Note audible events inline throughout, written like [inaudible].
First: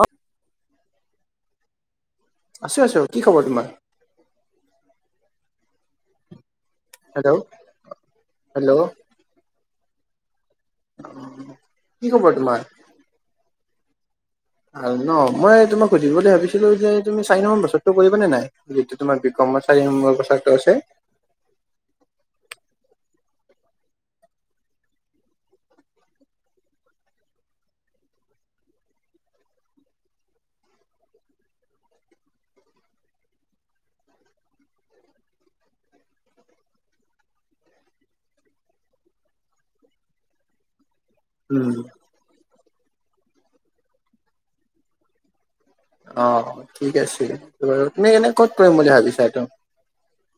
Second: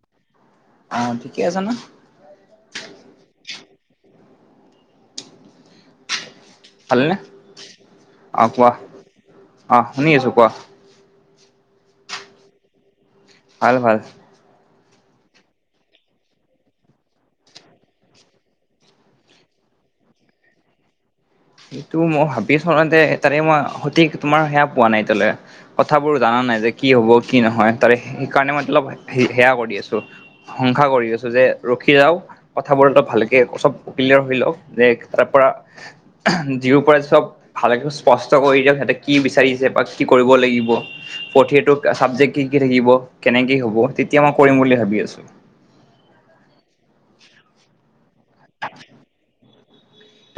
অ অৱ ঠিকেই আছ ন? আছো আছো। কি ৱৰ তোমাৰ? ভালনে? হেল্ল' অ' কোৱা, হেল্ল' অ' শুনি আছোঁ কোৱা। কি খবৰ তোমাৰ? ভাল ভাল। আৰু ন' মই তোমাক সুধিব বুলি ভাবিছিলোঁ যে তুমি চাৰি নম্বৰ বছৰটো কৰিবা নে নাই? যিহেতু তোমাৰ বিকমত চাৰি নম্বৰ কথাটো আছে। এইটো মই ভাবি চাওঁ যে তাৰে মই সঠিক তোমাৰ সেয়া পোৱা নাই এতিয়ালৈকে। কথাবোৰ জানা নাই যে কি হ'ব, কি নহয় তাৰে সেইকাৰণে মই অলপ সেয়া কৰি আছোঁ। সংসা কৰি আছোঁ যে ৰখি যাওঁ। কথাবোৰ এলপ ভালকে চব ক্লিয়াৰ হৈ লওঁক যে তাৰপৰা জিঅ'ৰপৰা চব ভালকৈ স্পষ্ট কৰি দিয়ক, সিহঁতে কি বিচাৰিছে বা কি কৰিব লাগিব। উম পতিটো চাবজেক্ট কি কি থাকিব, কেনেকে হ'ব তেতিয়া মই কৰিম বুলি ভাবি আছোঁ। অ' ঠিক আছে বাৰু। তুমি এনে ক'ত কৰিম বুলি ভাবিছা এইটো?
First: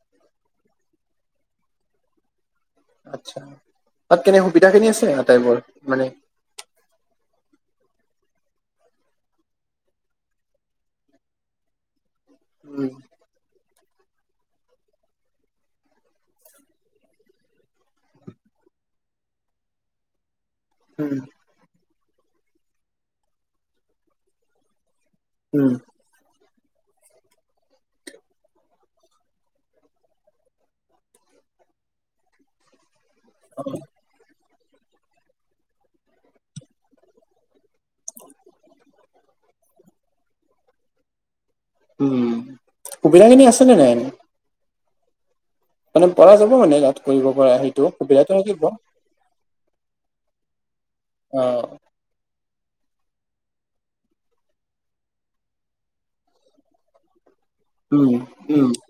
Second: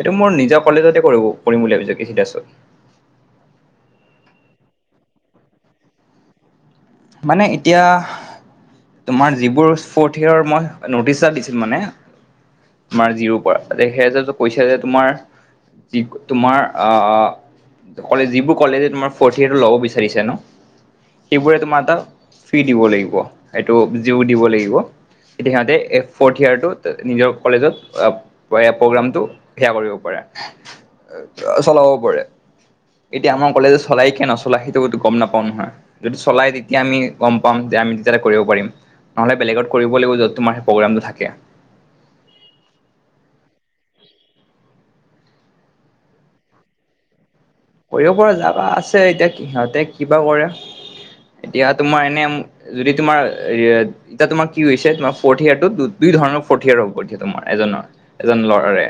এইটো মোৰ নিজৰ কলেজতে কৰিব কৰিম বুলি ভাবিছোঁ। আচ্ছা, তাত কেনে সুবিধাখিনি আছে আটাইবোৰ মানে মানে এতিয়া তোমাৰ যিবোৰ ফৰ্থ য়াৰ মই নটিচ এটা দিছোঁ মানে উম। জিঅ'ৰপৰা, সেয়া যে কৈছে যে তোমাৰ যি তোমাৰ আ কলে যিবোৰ কলেজে তোমাৰ ফৰ্থ ইয়েৰটো ল'ব বিচাৰিছে ন' উম। ৱে তোমাৰ তাত ফ্ৰি দিব লাগিব, সেইটো জিঅ' দিব লাগিব কিন্তু উম সিহঁতে ফৰ্থ ইয়েৰটো নিজৰ কলেজত এ-প্ৰব্লেমটো সেয়া কৰিব পাৰে। চলাব পাৰে। এতিয়া আমাৰ কলেজে চলায় কে নচলায় সেইটো গম নাপাওঁ নহয়, যদি চলায় তেতিয়া আমি গম পাম যে আমি তেতিয়া কৰিব পাৰিম, নহ'লে বেলেগত কৰিব লাগিব য'ত তোমাৰ সেই প্ৰগ্ৰামটো থাকে। উম, সুবিধাখিনি আছেনে নাই? মানে পৰা যাব মানে ইয়াত কৰিব পৰা সেই কৰিব পৰা যাবা আছে, এতিয়া সিহঁতে কিবা কৰে, অ এতিয়া তোমাৰ এনে যদি তোমাৰ ৰে এতিয়া তোমাৰ কি হৈছে তোমাৰ ফৰ্থ য়াৰটোত দুই ধৰণৰ ফৰ্থ য়াৰ হ'ব [unintelligible] তোমাৰ এজনৰ, উম এজন উম ল'ৰাৰে।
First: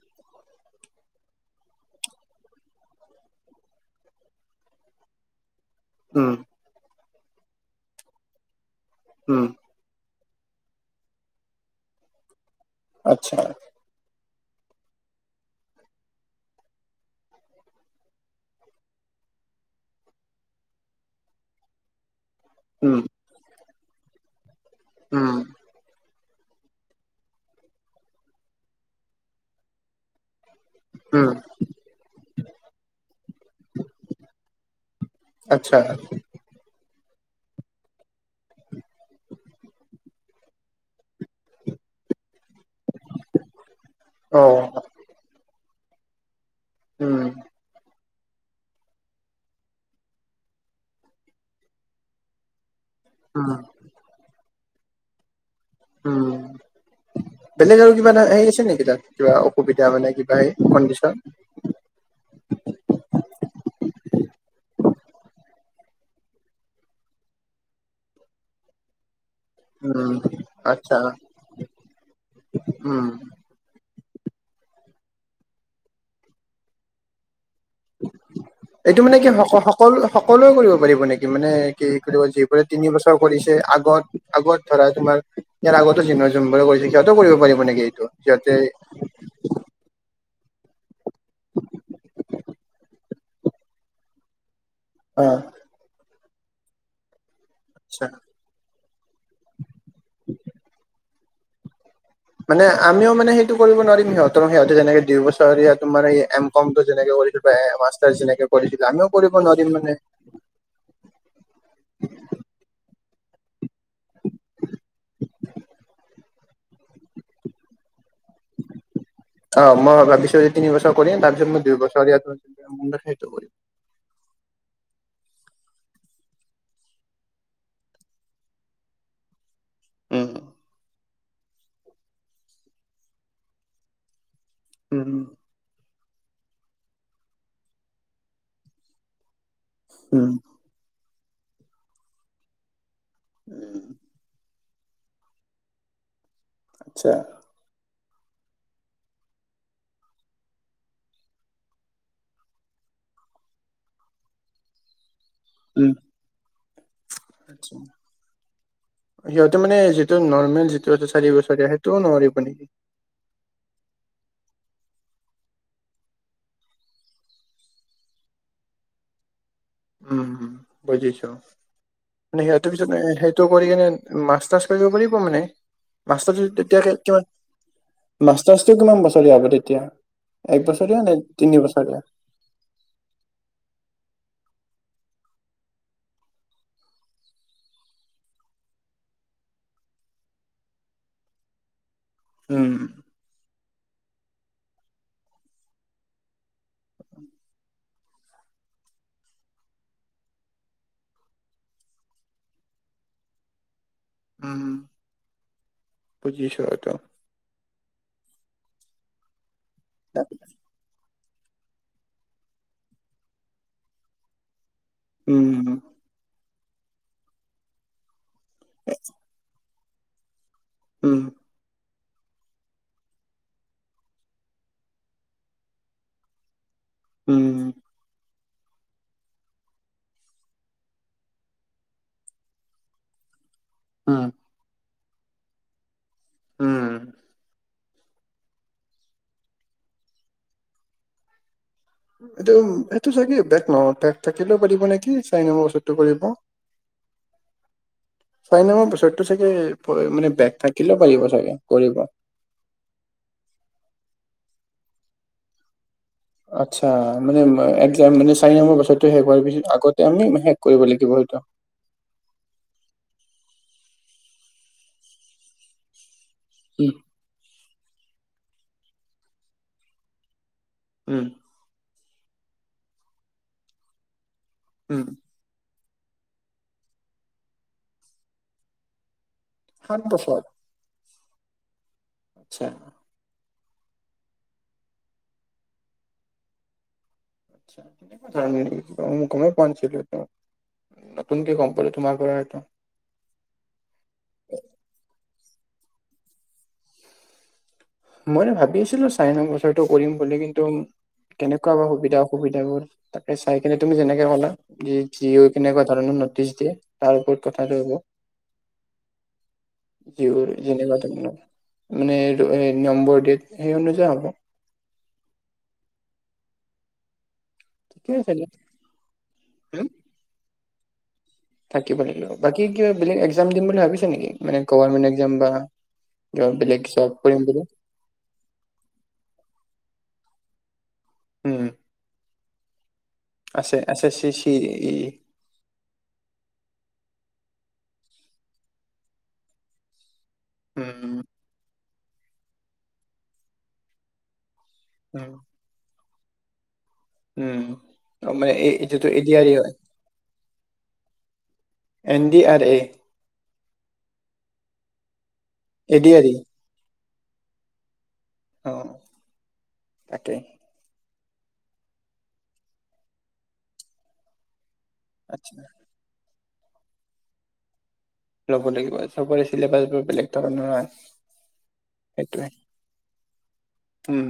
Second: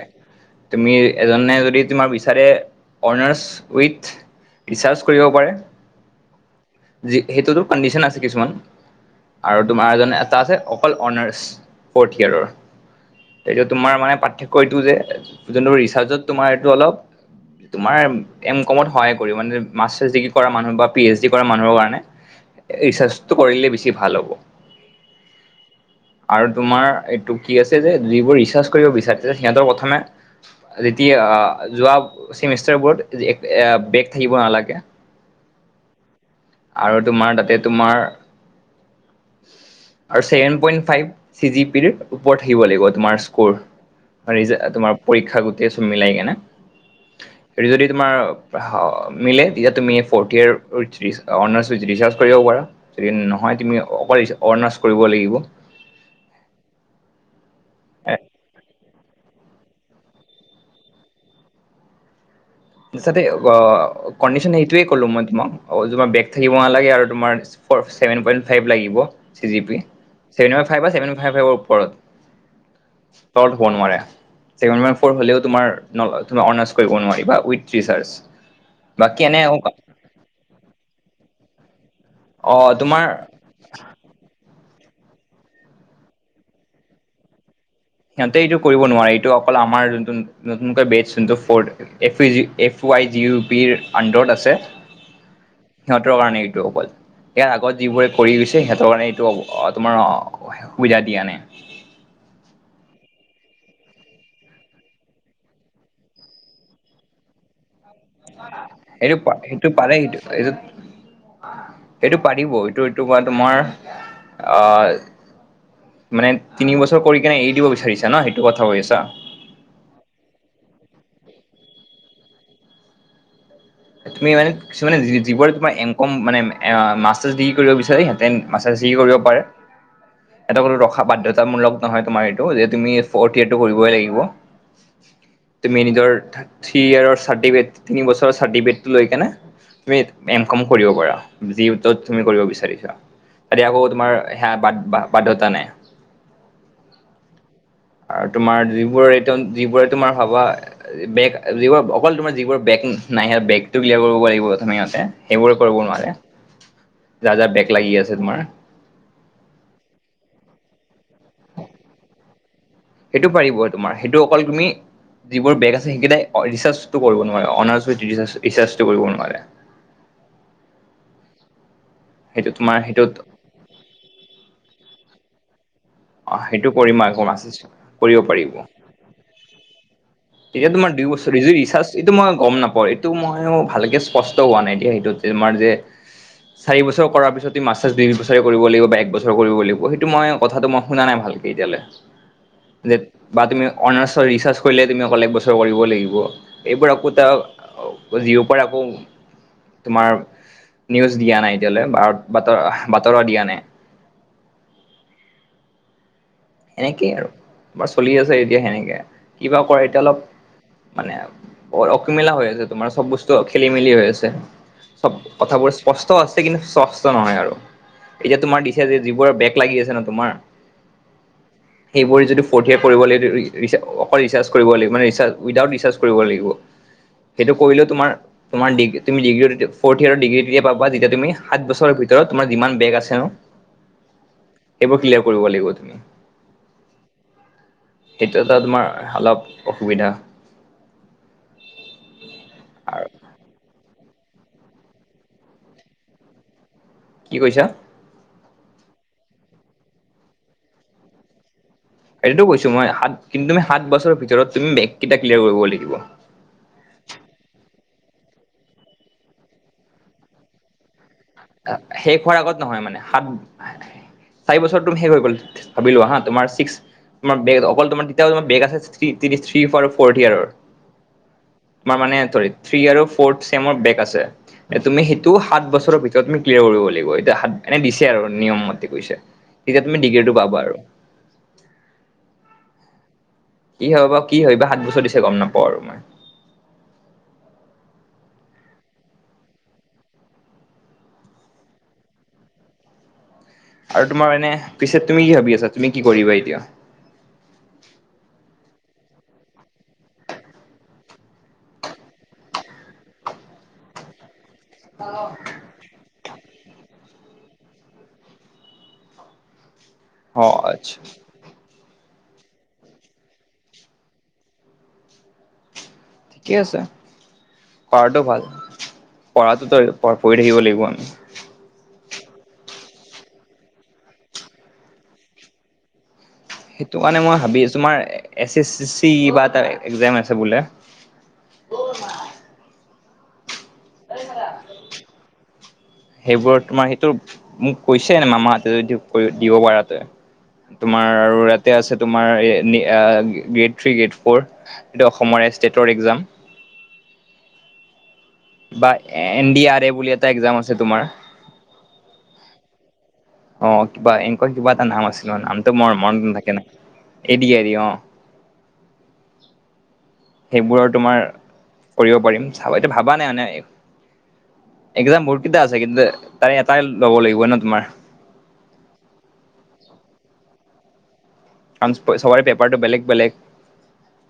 তুমি এজনে যদি তোমাৰ বিচাৰে অনাৰ্চ উইথ ৰিচাৰ্জ কৰিব পাৰে। উম। যি সেইটোতো কণ্ডিচন আছে কিছুমান উম আৰু তোমাৰ এজ, এটা আছে অকল অনাৰ্চ ফৰ্থ য়েৰৰ, আচ্ছা সেইটো তোমাৰ মানে পাৰ ক এইটো যে যোনটো ৰিচাৰ্জত তোমাৰ এইটো অলপ তোমাৰ এম কমত সহায় কৰিব, মানে মাষ্টাৰছ ডিগ্ৰী কৰা মানুহ বা পি এইচ ডি কৰা মানুহৰ কাৰণে উম ৰিচাৰ্চ টো কৰিলে বেছি ভাল হ'ব। উম। আৰু তোমাৰ এইটো কি আছে যে যিবোৰ ৰিচাৰ্চ কৰিব বিচাৰিছে সিহঁতৰ প্ৰথমে যেতিয়া আ, উম, যোৱা চেমিষ্টাৰ বৰ্ড এ, এ, বেগ থাকিব নালাগে। আচ্ছা আৰু তোমাৰ তাতে তোমাৰ আৰু seven point five C G পিৰ ওপৰত থাকিব লাগিব তোমাৰ স্ক'ৰ। অ', [unintelligible] তোমাৰ পৰীক্ষা গোটেই চব মিলাই কেনে উম, আৰু যদি তমাৰ অ মিলে ইয়াত তুমি fourth year [unintelligible] honours with research কৰিব পাৰা। য উম, নহয় তুমি অকল অৰ্ণাৰ্চ কৰিব লাগিব। উম বেলেগ আৰু কিবা এটা হেৰি আছে নেকি তাত? কিবা অসুবিধা মানে কিবা এই কণ্ডিচন? ইছাতে গ কণ্ডিচন সেইটোৱে ক'লো মই তোমাক, তোমাৰ বেগ থাকিব নালাগে আৰু তোমাৰ ফৰ ছেভেন পইণ্ট ফাইভ লাগিব। চি জি পি, উম, ছেভেন পইণ্ট ফাইভ বা আচ্ছা ছেভেন পইণ্ট ফাইভ ফাইভৰ ওপৰত। উম। তলত হব নোৱাৰে, ছেভেন পইণ্ট ফৌৰ হলেও তোমাৰ নলয়, তোমাৰ অনাৰ্ছ কৰিব নোৱাৰিবা উই ৰিছাৰ্চ এইটো মানে কি বাকি এনে সক সকলো সকলোৱে কৰিব পাৰিব নেকি? মানে কি কৰিব অ যিবোৰে তিনি তোমাৰ বছৰ কৰিছে আগত। আগত ধৰা তোমাৰ ইয়াৰ আগতে চিনিয়ৰ যোনবোৰ কৰিছে সিহঁতও কৰিব পাৰিব নেকি? সিহঁতে এইটো কৰিব নোৱাৰে এইটো অকল আমাৰ যোনটো নতুনকৈ বে যোনটো ফৰ্ড। F U G F Y G U পিৰ উণ্ডাৰত আছে অঁ। সিহঁতৰ কাৰণে এইটো অকল, ইয়াৰ আগত আচ্ছা যিবোৰে কৰি গৈছে সিহঁতৰ কাৰণে এইটো হ'ব অঁ', তোমাৰ অঁ সুবিধা দিয়া নাই। মানে আমিও মানে সেইটো কৰিব নোৱাৰিম সিহঁতৰ সিহঁতে যেনেক দুই বছৰ ইয়াৰ এই তোমাৰ এম কমটো যেনেকে কৰি প্ৰায় মাষ্টাৰ যেনেকে কৰিছিলে আমিও সেইটো কৰিব সেইটো নোৱাৰিম পাৰে মানে। সেইটো এইটো এইটো পাৰিব এইটো -এইটো বা তোমাৰ অ', মানে তিনি বছৰ কৰি কিনে এৰি দিব বিচাৰিছা ন' সেইটো কথা কৈ আছা? অ', মই ভাবিছো যে তিনি বছৰ কৰিম তাৰপিছত মই দুই বছৰ [inaudible] সেইটো কৰিম। তুমি মানে কিছুমানে যিবোৰ তোমাৰ এমকম মানে মাষ্টাৰছ ডিগ্ৰী কৰিব বিচাৰে সিহঁতে মাষ্টাৰ ডিগ্ৰী কৰিব পাৰে। উম এইটো কোনো ৰখা বাধ্যতামূলক নহয় তোমাৰ এইটো যে তুমি ফৰ্ট ইয়েৰটো কৰিবই লাগিব। উম। তুমি নিজৰ থ্ৰী ইয়েৰৰ চাৰ্টিফিকেটটো লৈ কেনে তুমি উম এম কম কৰিব পাৰা যি তত তুমি কৰিব বিচাৰিছা। ইয়াতে একো তোমাৰ সেয়া বাদ বাধ্যয়তা নাই। আচ্ছা। আৰু তোমাৰ যিবোৰ এইটোন -যিবোৰে তোমাৰ ভবা বেগ যিবোৰ অকল তোমাৰ যিবোৰ বেগ নাই সেইয়া বেগটো ক্লিয়াৰ কৰিব গৈ লাগিব প্ৰথমে সিহঁতে। সেইবোৰে কৰিব উম নোৱাৰে, যাৰ, যাৰ, বেগ আচ্ছা। লাগি আছে তোমাৰ। সিহঁতে মানে যিটো নৰ্মেল যিটো চাৰি বছৰীয়া সেইটোও নোৱাৰিব নেকি? সেইটো পাৰিব তোমাৰ সেইটো অকল তুমি যিবোৰ বেগ আছে সেইকেইটাই ৰিছাৰ্চটো কৰিব নোৱাৰে অনাৰ্ছ উইথ ৰিছাৰ্চটো কৰিব নোৱাৰে। উমম বুজিছো, মানে সেইটো সিহঁতৰ তোমাৰ পিছত সেইটোত সেই সেইটো কৰি কিনে মাষ্টাৰছ কৰিব পাৰিব মানে? [unintelligible] সেইটো কৰিম আকৌ মাষ্টাৰছটো মাচিছ কিমান কৰিব পাৰিব। বছৰীয়া হ'ব তেতিয়া? এক তেতিয়া তোমাৰ বছৰীয়া দুই নে বছৰ - তিনি ৰিছাৰ্চ বছৰীয়া? এইটো মই গম নাপাও ৰে। টো মইও ভালকে স্পষ্ট হোৱা নাই এতিয়া সেইটোত যে তোমাৰ যে চাৰি বছৰ কৰাৰ পিছত মাষ্টাৰ্ছ ডিগ্ৰী -দুই বছৰে কৰিব লাগিব বা এক বছৰ কৰিব লাগিব সেইটো মইওঁ কথাটো মই শুনা নাই ভালকে এতিয়ালে, উম যে বা তুমি অনাৰ্চৰ ৰিছাৰ্চ কৰিলে তুমি অকল এক বছৰ কৰিব লাগিব এইবোৰ আকৌ তা জিও পৰ আকৌ তোমাৰ নিউজ দিয়া নাই এতিয়ালে বা বাতৰা বাতৰা দিয়া নাই। উম উম বুজিছো। এইটো। এনেকেই আৰু বা চলি আছে এতিয়া সেনেকে কিবা কৰে এতিয়া অলপ মানে বৰ অকমিলা হৈ আছে তোমাৰ চব বস্তু খেলি মেলি হৈ আছে। সব কথাবোৰ উম স্পষ্ট চ আছে কিন্তু স্বস্থ নহয় আৰু এতিয়া তোমাৰ দিছে যে যিবোৰৰ ব্ৰেক লাগি আছে ন তোমাৰ উম সেইবোৰ যদি ফ'থ ইয়াৰ কৰিব লাগে -ৰি অকল ৰিচাৰ্জ কৰিব লাগিব মানে ৰিচাৰ্জ উইডাউট ৰিচাৰ্জ কৰিব লাগিব। উম সেইটো কৰিলেও তোমাৰ তোমাৰ ডিগ্ৰী তুমি ডিগ্ৰী ফৰ্থ ইয়াৰ ডিগ্ৰী তেতিয়া পাবা যেতিয়া তুমি সাতঁ বছৰ ভিতৰত তোমাৰ যিমান ব্ৰেক আছে [unintelligible] উম এইবোৰ ক্লিয়াৰ কৰিব লাগিব তুমি। উম সেইটো এটা তোমাৰ অলপ অসুবিধা। এইটো আৰু এইটো চাগে ব্ৰেক নহয় ব্ৰেক থাকিলেও পাৰিব নেকি চাৰি নম্বৰ বছৰটো কৰিব। কি কৈছা চাৰি নম্বৰ পিছৰটো চাগে মানে ব্ৰেক থাকিলো পাৰিব চাগে কৰিব। সেইটোতো কৈছো মই সাত' কিন্তু তুমি সাত বছৰৰ ভিতৰত তুমি ব্ৰেক কেইটা ক্লিয়াৰ কৰিব লাগিব। আচ্ছা মানে একজাম মানে চাৰি নম্বৰ বছৰতো শেষ হোৱাৰ পিছত আগতে আমি শেষ কৰিব লাগিব সেইটো। শেষ হোৱাৰ আগত নহয় মানে সাত চাৰি বছৰটো শেষ হৈ গল ভাবি লোৱা হাঁ তোমাৰ উম ছিক্স ব্ৰেক অকল‌ তোমাৰ তেতিয়া ব্ৰেক আছে থিৰী আৰু ফ'থ ইয়াৰৰ উম তোমাৰ মানে ৰ্থি আৰু ফৰ্থ চেমৰ ব্ৰেক আছে উম তুমি সেইটো সাত বছৰৰ ভিতৰত তুমি ক্লিয়াৰ কৰিব লাগিব এতিয়া সাত এনে দিছে আৰু নিয়ম মতে কৈছে তেতিয়া সাত তুমি ডিগ্ৰীটো বছৰ পাবা আৰু। আচ্ছা। কি হব কি হয়বা সাত বছৰ দিছে গম নাপাওঁ আৰু মই হয় নেকি মই গমে পোৱা নাছিলো নতুনকে গম পালো তোমাৰ পৰা আৰু তোমাৰ এনে পিছে তুমি কি ভাবি আছা তুমি কি কৰিবা এতিয়া মই ভাবি আছিলো চাৰে ন বছৰটো কৰিম বুলি কিন্তু কেনেকুৱা বাৰু সুবিধা অসুবিধাবোৰ তাকে চাই কিনে তুমি যেনেকে কলা কি কি হৈ পিনে বা কেনেকুৱা ধৰণৰ নটিছ দিয়ে তাৰ ওপৰত কথাটো হ'ব কি অ যেনে কোৱা ধৰনৰ মানে নম্বৰ [unintelligible] সেই অনুযায়ী হ'ব ঠিকে আছে ঠিকে কৰাটো আছে ভাল দে পঢ়াটোতো পঢ়ি থাকিব লাগিব আমি থাকিব লাগিব বাকী কিবা বেলেগ একজাম দিম বুলি ভাবিছা নেকি মানে গভামেণ্ট একজাম বা কিবা বেলেগ সেইটো জব কাৰণে মই কৰিম বুলি ভাবিছোঁ তোমাৰ এছ এছ চি কিবা এটা একজাম আছে বোলে উম আছে আছে চি চি ই সেইবোৰৰ তোমাৰ সেইটো মোক কৈছে মামাহঁতে যদি দিব পাৰা তই তোমাৰ উম আৰু ইয়াতে আছে তোমাৰ এ আ গ্ৰেদ থ্ৰী গ্ৰেদ ফৰ এইটো উম অসমৰ ষ্টেটৰ একজাম উম অ, মানে এই বা যিটো এ এন ই ডি হয় আৰ এ বুলি এটা একজাম আছে তোমাৰ এন ডি আৰ এ অ কিবা এনেকুৱা কিবা এটা নাম আছিল নামটো মোৰ এ ডি আৰ মনত ই নাথাকে ন এ দি আৰ ই অ অ তাকেই, সেইবোৰ আৰু তোমাৰ কৰিব পাৰিম চাবা এইটো ভাবা নাই মানে, এক্সজাম বহুত আচ্ছা কেইটা আছে কিন্তু তাৰে এটাই ল'ব লাগিব ন তোমাৰ। ল'ব লাগিব চবৰে চিলেবাছবোৰ বেলেগ ধৰণৰ। [unintelligible] চবৰে সেইটোৱে পেপাৰটো বেলেগ বেলেগ। উম,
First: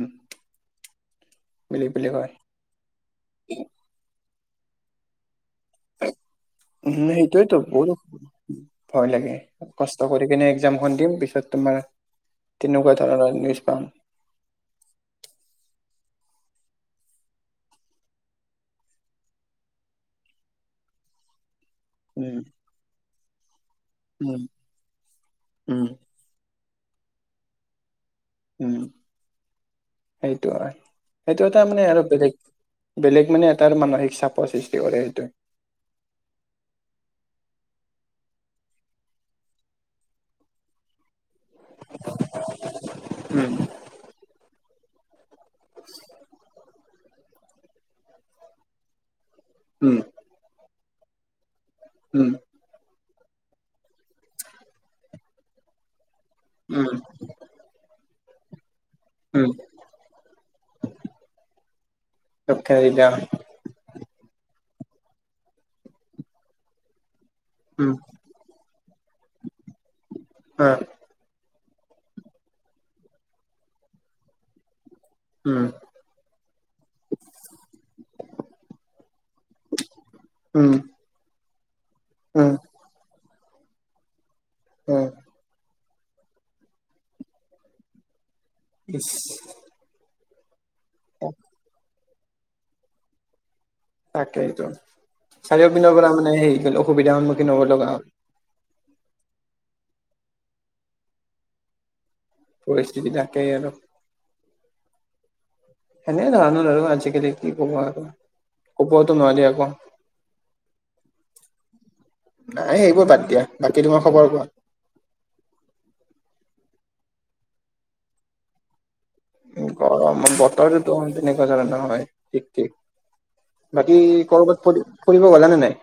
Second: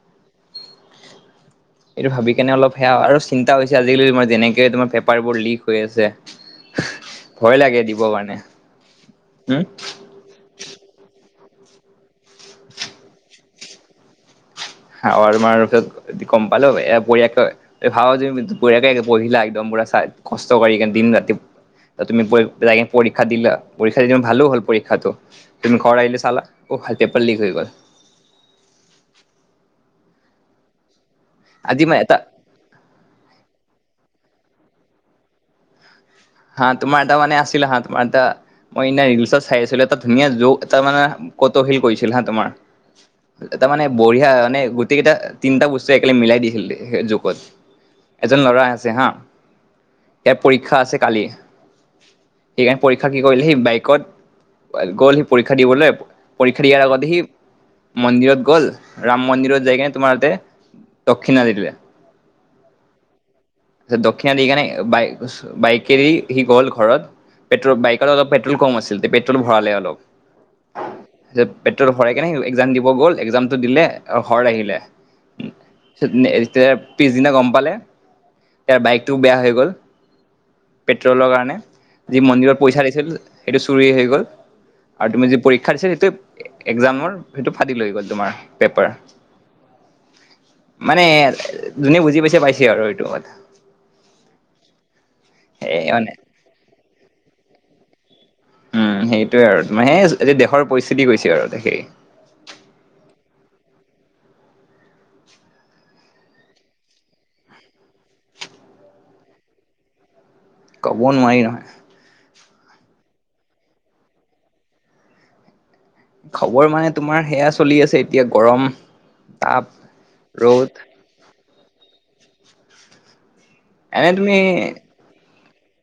বেলেগ এইটো বেলেগ হয় ভাবি কেনে অলপ। সেয়া আৰু চিন্তা হৈছে আজিকালি তোমাৰ যেনেকে তোমাৰ পেপাৰবোৰ লীক, হৈ আছে উম সেইটোয়েতো ভয় লাগে বহুত দিব কাৰণে ভয় লাগে উম, কষ্ট কৰি কিনে এক্সজামখন দিম পিছত তোমাৰ তেনেকুৱা ধৰণৰ নিউজ পাম। [unintelligible] তোমাৰ গম পালোঁ এ, [unintelligible] ভাবা যে বঢ়িয়াকে পঢ়িলা একদম পুৰা চাই, কষ্ট কৰি কে দিন ৰাতি তুমি উম যাই কিনি পৰীক্ষা দিলা উম ভালো হ'ল পৰীক্ষাটো তুমি উম ঘৰ আহিলে চালা, অ [unintelligible] পালী হৈ গ'ল। উম সেইটো হয় সেইটো এটা মানে আজি মই আৰু এটা বেলেগ। বেলেগ মানে এটাৰ মানসিক চাপৰ সৃষ্টি কৰে সেইটোৱে। হা তোমাৰ এটা মানে আছিল হা তোমাৰ এটা মই এনে ৰিলচত চাই আছিলো এটা ধুনীয়া যোগ এটা মানে। ক'ত হিল কৰিছিল হা তোমাৰ উম এটা মানে বঢ়িয়া মানে গোটেই কেইটা, তিনিটা বস্তুৱে একেলগে মিলাই দিছিল জোকত এজন ল'ৰা আছে হা। উম ইয়াৰ পৰীক্ষা আছে কালি। উম সেইকাৰণে পৰীক্ষা কি কৰিলে সি বাইকত গ'ল সি পৰীক্ষা দিবলে। পৰীক্ষা দিয়াৰ উম আগতে সি মন্দিৰত গ'ল। ৰাম উম মন্দিৰত যাই কিনে তোমাৰ তাতে দক্ষিণা দিলে। দক্ষিণ আফ্ৰিকা। দক্ষিণা দি কেনে বাই বাইকেদি সি গ'ল ঘৰত। পেট্ৰ'ল উম বাইকত অলপ পেট্ৰ'ল কম আছিল ত পেট্ৰ'ল ভৰালে অলপ। হা, পেট্ৰ'ল ভৰাই কেনে একজাম দিব গ'ল একজামটো দিলে ঘৰ আহিলে। উম [unintelligible] পিছদিনা গম পালে তাৰ বাইকটোও বেয়া হৈ গ'ল। উম, পেট্ৰলৰ কাৰণে, যি উম মন্দিৰত পইচা দিছিল সেইটো চুৰি হৈ গ'ল। উম আৰু তুমি যি পৰীক্ষা দিছা সেইটোৱে একজামৰ সেইটো ফাদিল হৈ গ'ল তোমাৰ। পেপাৰ। ইছ। মানে যোনে বুজি পাইছে পাইছে আৰু এইটো কথা। তাকেই এইটো চাৰিও পিনৰ পৰা মানে হেৰি গ'ল অসুবিধাৰ সন্মুখীন হ'ব লগা হ'ল। উম সেইটোয়ে আৰু তোমাৰ সেই দেশৰ পৰিস্থিতি গৈছে আৰু সেই। পৰিস্থিতি তাকেই আৰু সেনে ধৰণৰ আৰু আজিকালি কি ক'বা আৰু কব‌ও টো নোৱাৰি আকৌ। ক'ব নোৱাৰি নহয়। নাই সেইবোৰ বাদ দিয়া বাকী তোমাৰ খবৰ কোৱা। খবৰ মানে তোমাৰ সেয়া চলি আছে এতিয়া গৰম। তাপ গৰম ৰ'দ বতৰটো [unintelligible] তেনেকুৱা নহয় ঠিক ঠিক। বাকি এনে তুমি কৰবাত ফ ফুৰিব গলা নে নাই।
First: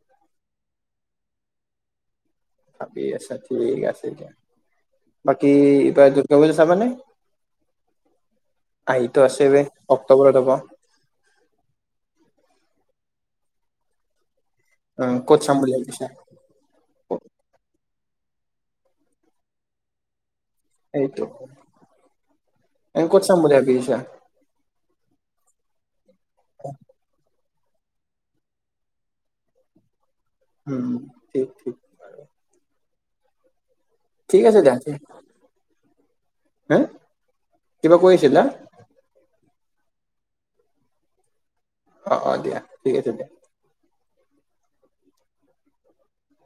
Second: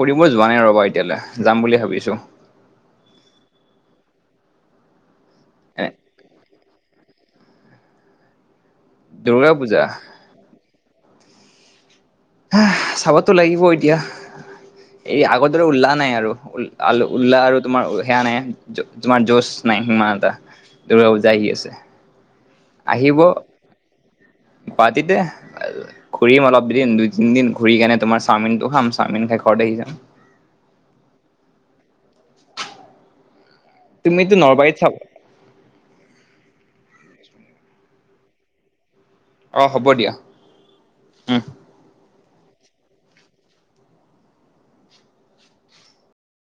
ফুৰিব যোৱা নাই ৰ'বা এতিয়ালৈ যাম বুলি ভাবিছোঁ। ভাবি আছা ঠিক আছে এতিয়া বাকি এ [unintelligible] যাবানে? আহিটো দুৰ্গা আছেই পূজা অক্টোবৰত হ'ব। হা, চাবতো লাগিব এতিয়া, উম এই ক'ত আগৰ চাম দৰে বুলি ওল্লাহ ভাবিছা নাই আৰু। উল- উল্লাহ আৰু তোমাৰ সেয়া নাই, তোমাৰ যচ নাই সিমান এটা। দূৰ্গা সেইটো পূজা আহি আছে। আহিব, ক'ত চাম বুলি ভাবি আহিছা পাতিতে ঘূৰিম অলপ দুদিন দুই তিন দিন। ঘূৰি কিনে তোমাৰ চাওমিনটো খাম চাওমিন খাই ঘৰত আহি যাম। উম', ঠিক, ঠিক। তুমিতো ঠিক আছে দে, নলবাৰীত চাব হা কিবা কৈ আছিলা? অ', হ'ব দিয়া উম'। অ', অ' দিয়া ঠিক আছে দিয়া।